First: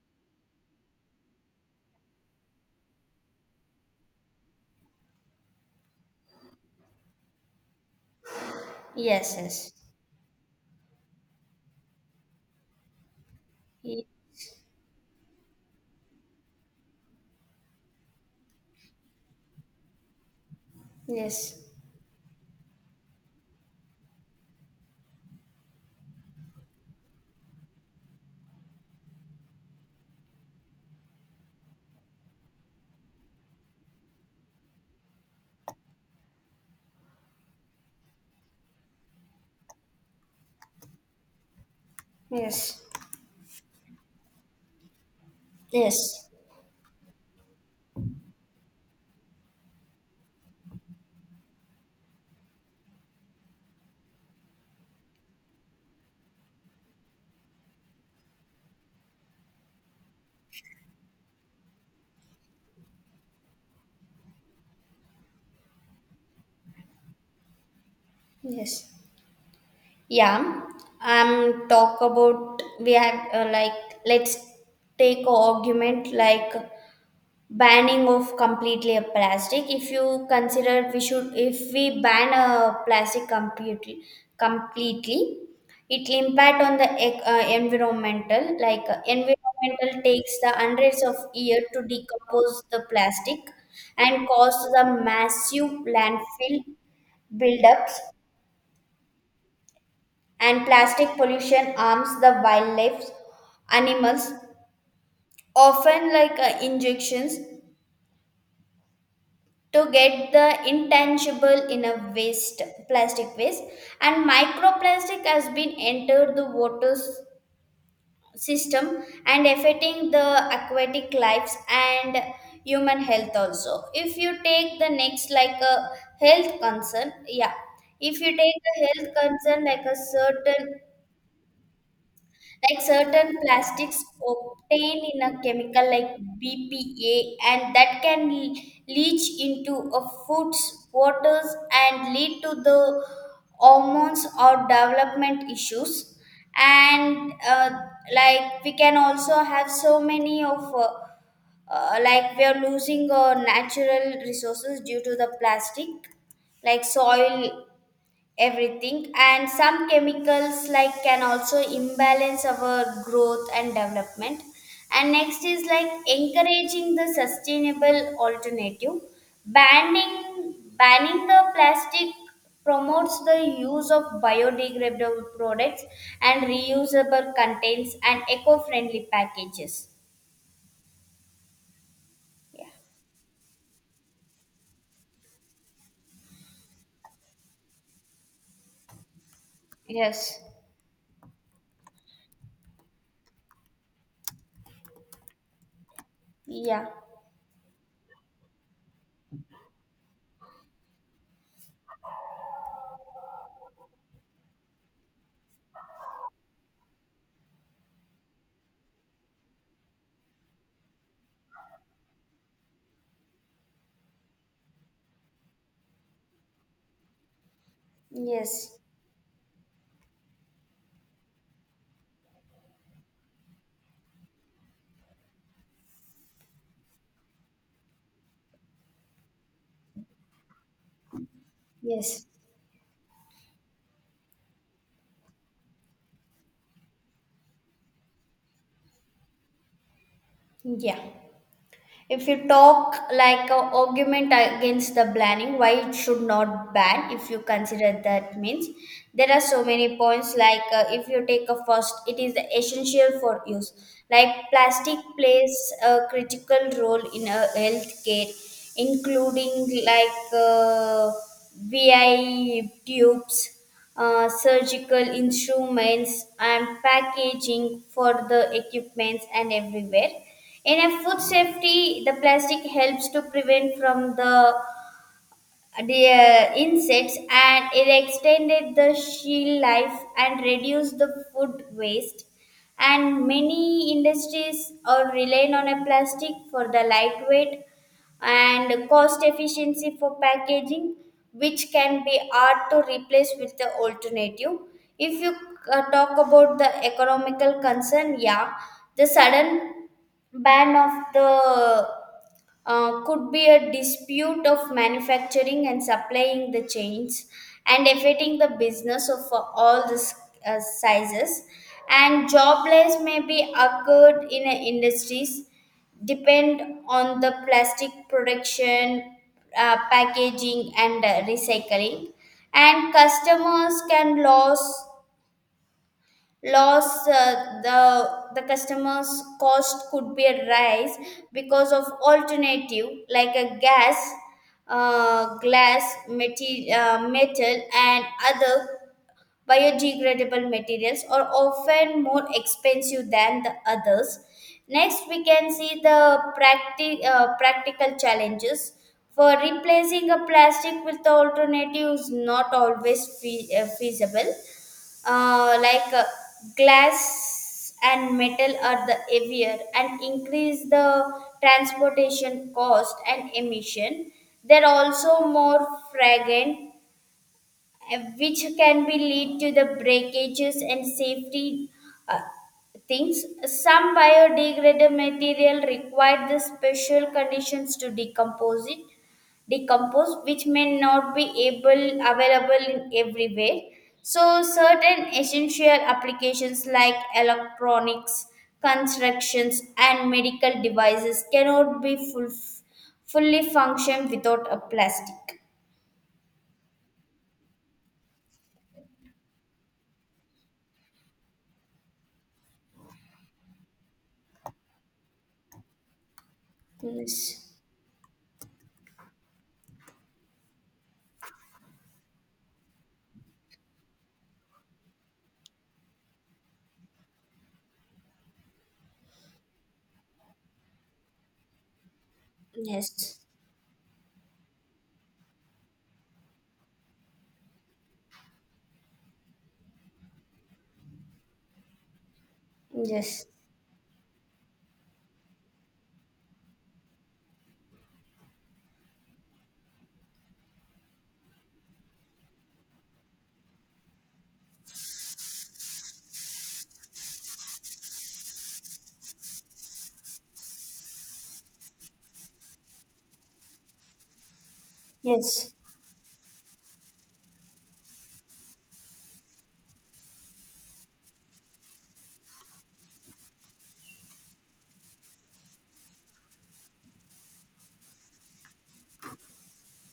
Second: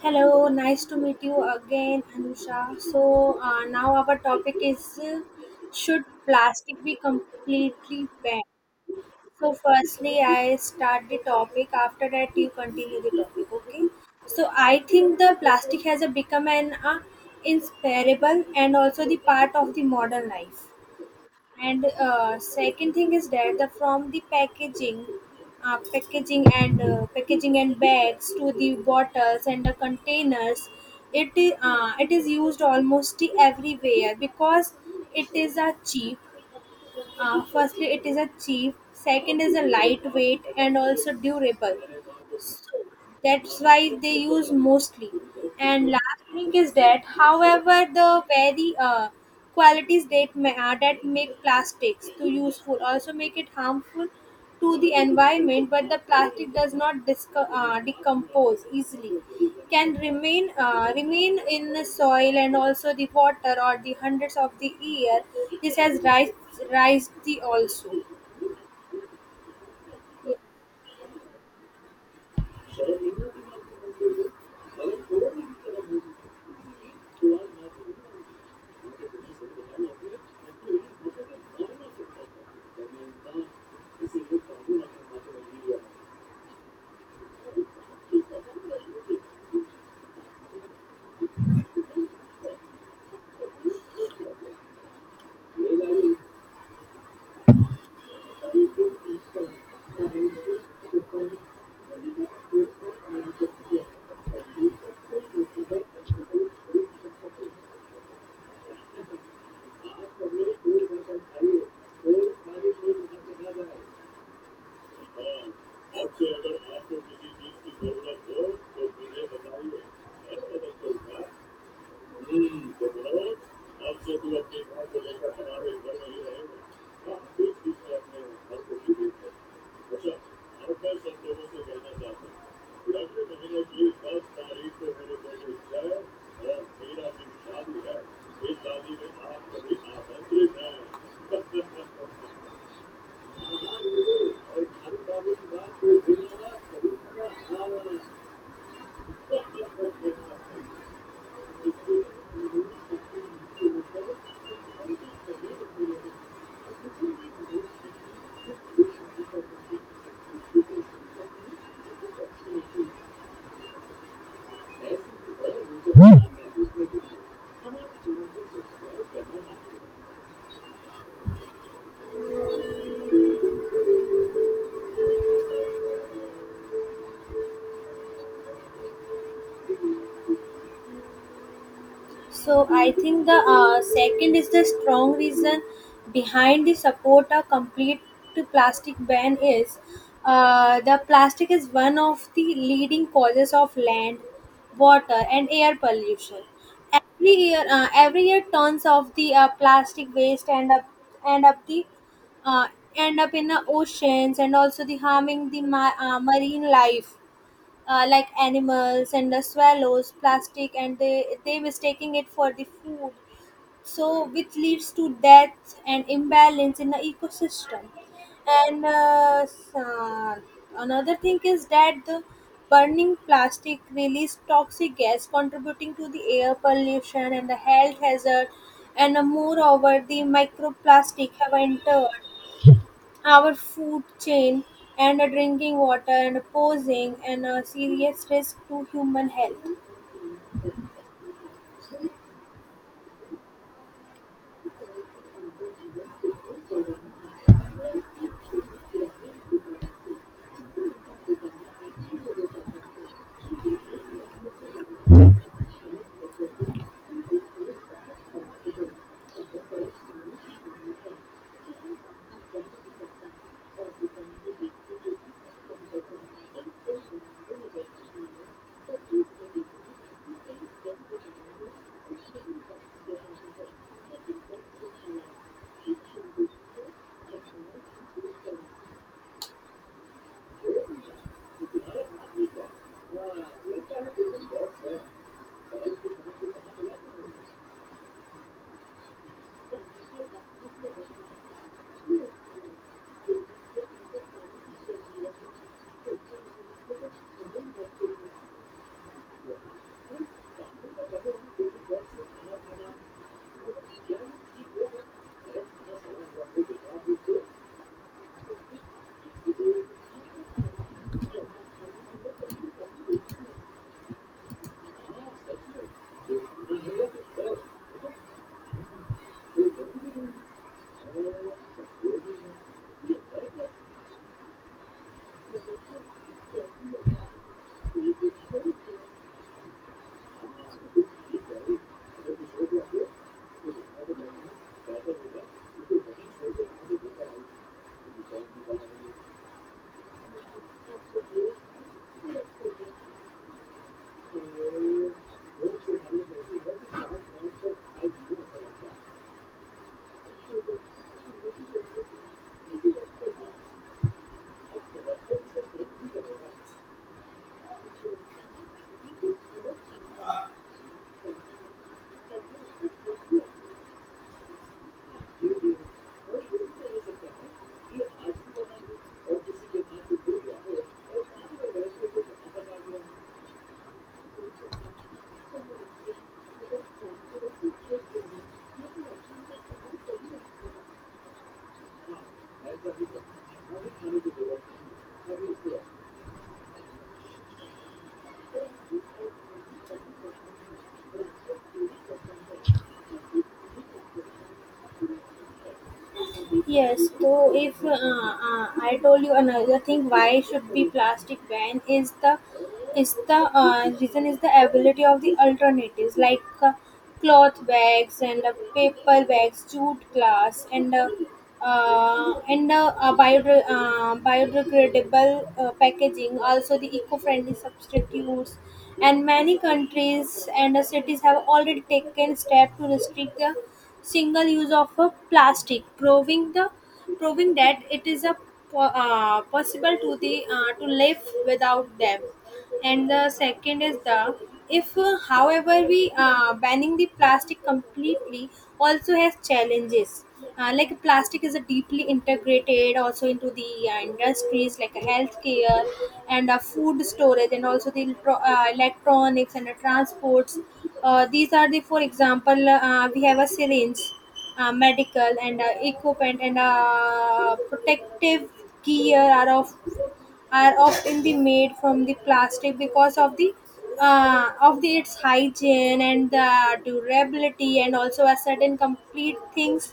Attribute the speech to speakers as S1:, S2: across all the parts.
S1: Hello, nice to meet you again, Anusha. So now our topic is should plastic be completely banned?
S2: Yes,
S1: So
S2: yes,
S1: firstly, I start the topic. After that, you continue the topic. Okay.
S2: Ye-
S1: So I think the plastic has become an inseparable and also the part of the modern life.
S2: yes,
S1: And second thing is that the from the packaging, packaging and bags to the bottles and the containers, it is used almost everywhere because it is a cheap, firstly it is a cheap, second is a lightweight and also durable,
S2: yes,
S1: that's why they use mostly. And last
S2: yes,
S1: thing is that however the very qualities that make plastics too useful also make it harmful to the environment, but the plastic does not decompose easily, can remain remain in the soil and also the water or the hundreds of the year. This has rise the also.
S2: yes. Yeah, talk about we have like let's take argument like banning of completely a plastic if you consider we should if we ban a plastic completely it will impact on the environmental like environmental takes the hundreds of years to decompose the plastic and cause the massive landfill buildups and plastic pollution harms the wildlife animals often like injections to get the intangible in a waste plastic waste and microplastic has been entered the water. System and affecting the aquatic lives and human health also if you take the next like a health concern yeah if you take the health concern like a certain like certain plastics obtained in a chemical like BPA, and that can leach into a foods, waters, and lead to the hormones or development issues. And Like we can also have so many of like we are losing our natural resources due to the plastic like soil everything and some chemicals like can also imbalance our growth and development and next is like encouraging the sustainable alternative banning the plastic promotes the use of biodegradable products and reusable contents and eco-friendly packages. Yeah.
S1: So I think the second is the strong reason behind the support a complete to plastic ban is,
S2: Yes.
S1: the plastic is one of the leading causes of land, water, and air pollution.
S2: Yeah.
S1: Every year tons of the plastic waste end up the uh, end up in the oceans and also the harming the marine life, like animals and the swallows plastic and they mistaking it for the food, so which leads to death and imbalance in the ecosystem.
S2: Yes.
S1: and uh, s- uh, another thing is that the burning plastic release toxic gas contributing to the air pollution and the health hazard. And moreover the microplastic have entered
S2: Yes.
S1: our food chain and a drinking water and a posing and a serious risk to human health.
S2: Yeah. If you talk like a argument against the banning, why it should not ban, if you consider that means, there are so many points. If you take a first, it is essential for use. Like plastic plays a critical role in healthcare, including VI tubes, surgical instruments, and packaging for the equipments and everywhere in a food safety, the plastic helps to prevent from the insects and it extended the shell life and reduced the food waste and many industries are relying on a plastic for the lightweight and cost efficiency for packaging which can be hard to replace with the alternative if you talk about the economical concern, yeah, the sudden ban of the could be a dispute of manufacturing and supplying the chains and affecting the business of all the sizes and job loss may be occurred in industries depend on the plastic production, packaging, and recycling and customers can lose loss the customers cost could be a rise because of alternative like a gas, metal and other biodegradable materials are often more expensive than the others. Next, we can see the practical challenges. For replacing a plastic with the alternative is not always feasible. Uh, like uh, Glass and metal are the heavier and increase the transportation cost and emission. They're also more fragrant, which can be lead to the breakages and safety uh, things. Some biodegradable material require the special conditions to decompose, which may not be able available in everywhere. So certain essential applications like electronics, constructions, and medical devices cannot be fully function without a plastic.
S1: Yes, so if I told you another thing why should be plastic ban is the reason is the ability of the alternatives, like
S2: Yes.
S1: cloth bags and paper bags, jute glass and biodegradable packaging. Also, the eco-friendly substitutes, and many countries and cities have already taken steps to
S2: Yes.
S1: restrict the single use of a plastic, proving that it is a possible to the to live without them. And
S2: Yes.
S1: the second is the if, however, we banning the plastic completely also has challenges, like plastic is a deeply integrated also into the industries like healthcare and food storage and also the electronics and the transports. These are the, for example, we have a syringe, medical
S2: Yes.
S1: and equipment and protective gear are of, are often be made from the plastic because of the its hygiene and the durability, and also a certain complete things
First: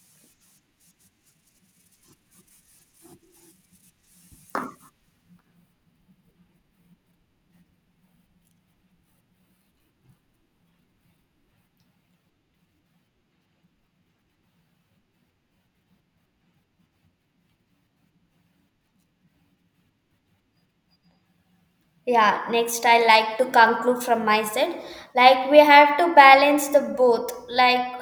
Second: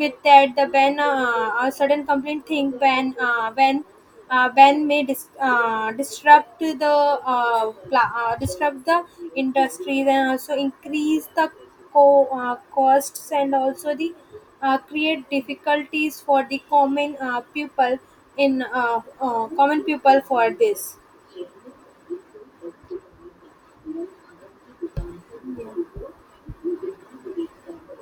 S1: with that the ban, a certain complete thing when ban may disrupt the disrupt the industries and also increase the costs and also the create difficulties for the common people in common people for this.
S2: Yeah, next I like to conclude from my side. Like we have to balance the both, like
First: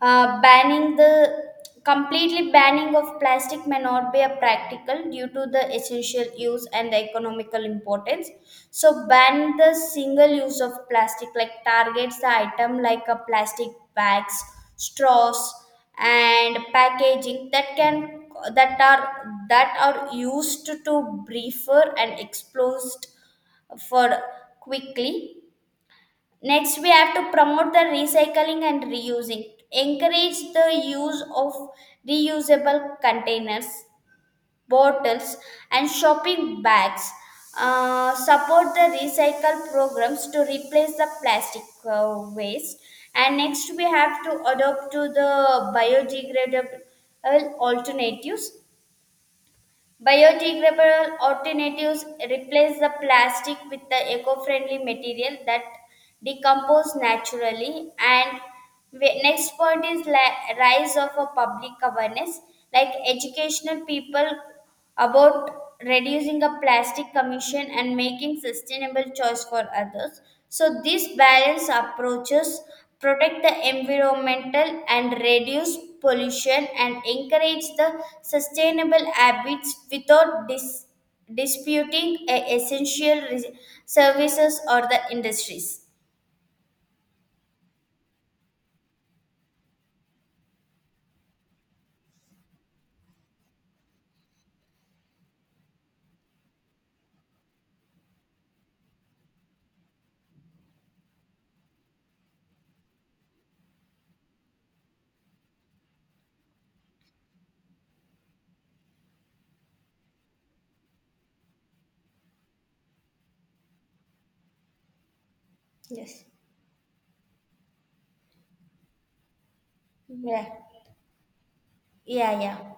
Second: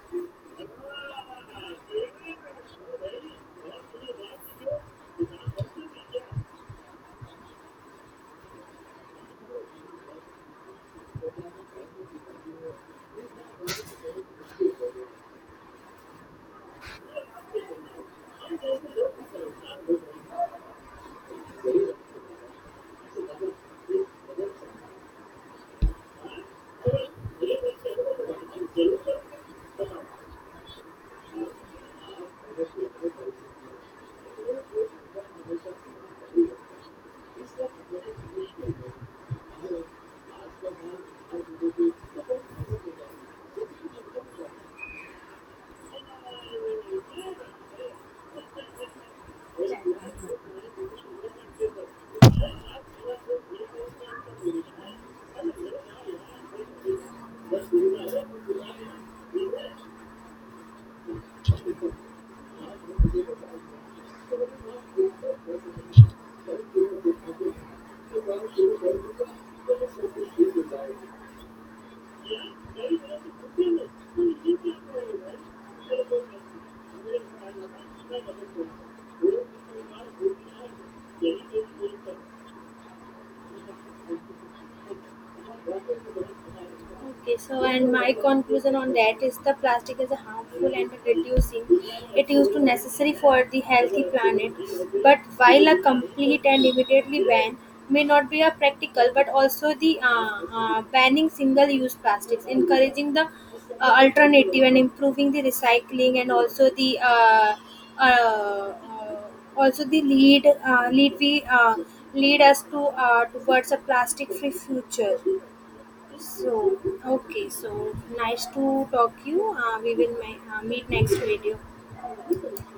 S2: banning the completely banning of plastic may not be a practical due to the essential use and the economical importance. So ban the single use of plastic, like targets the item like a plastic bags, straws, and packaging that can that are used to briefer and exposed for quickly. Next, we have to promote the recycling and reusing. Encourage the use of reusable containers, bottles, and shopping bags. Support the recycle programs to replace the plastic waste. And next, we have to adopt to the biodegradable alternatives. Biodegradable alternatives replace the plastic with the eco-friendly material that decompose naturally. And next point is rise of a public awareness, like educational people about reducing a plastic commission and making sustainable choice for others. So these balance approaches protect the environmental and reduce pollution and encourage the sustainable habits without disputing a essential services or the industries.
S1: Okay, so and my conclusion on that is the plastic is a harmful and reducing. It used to necessary for the healthy planet, but while a complete and immediately ban may not be a practical, but also the banning single-use plastics, encouraging the alternative and improving the recycling and also the uh, uh, lead we lead us to towards a plastic-free future.
S2: Yes.
S1: So okay, so nice to talk you. Uh, we will
S2: Yeah.
S1: ma- uh, meet next video.
S2: Yeah. Yeah.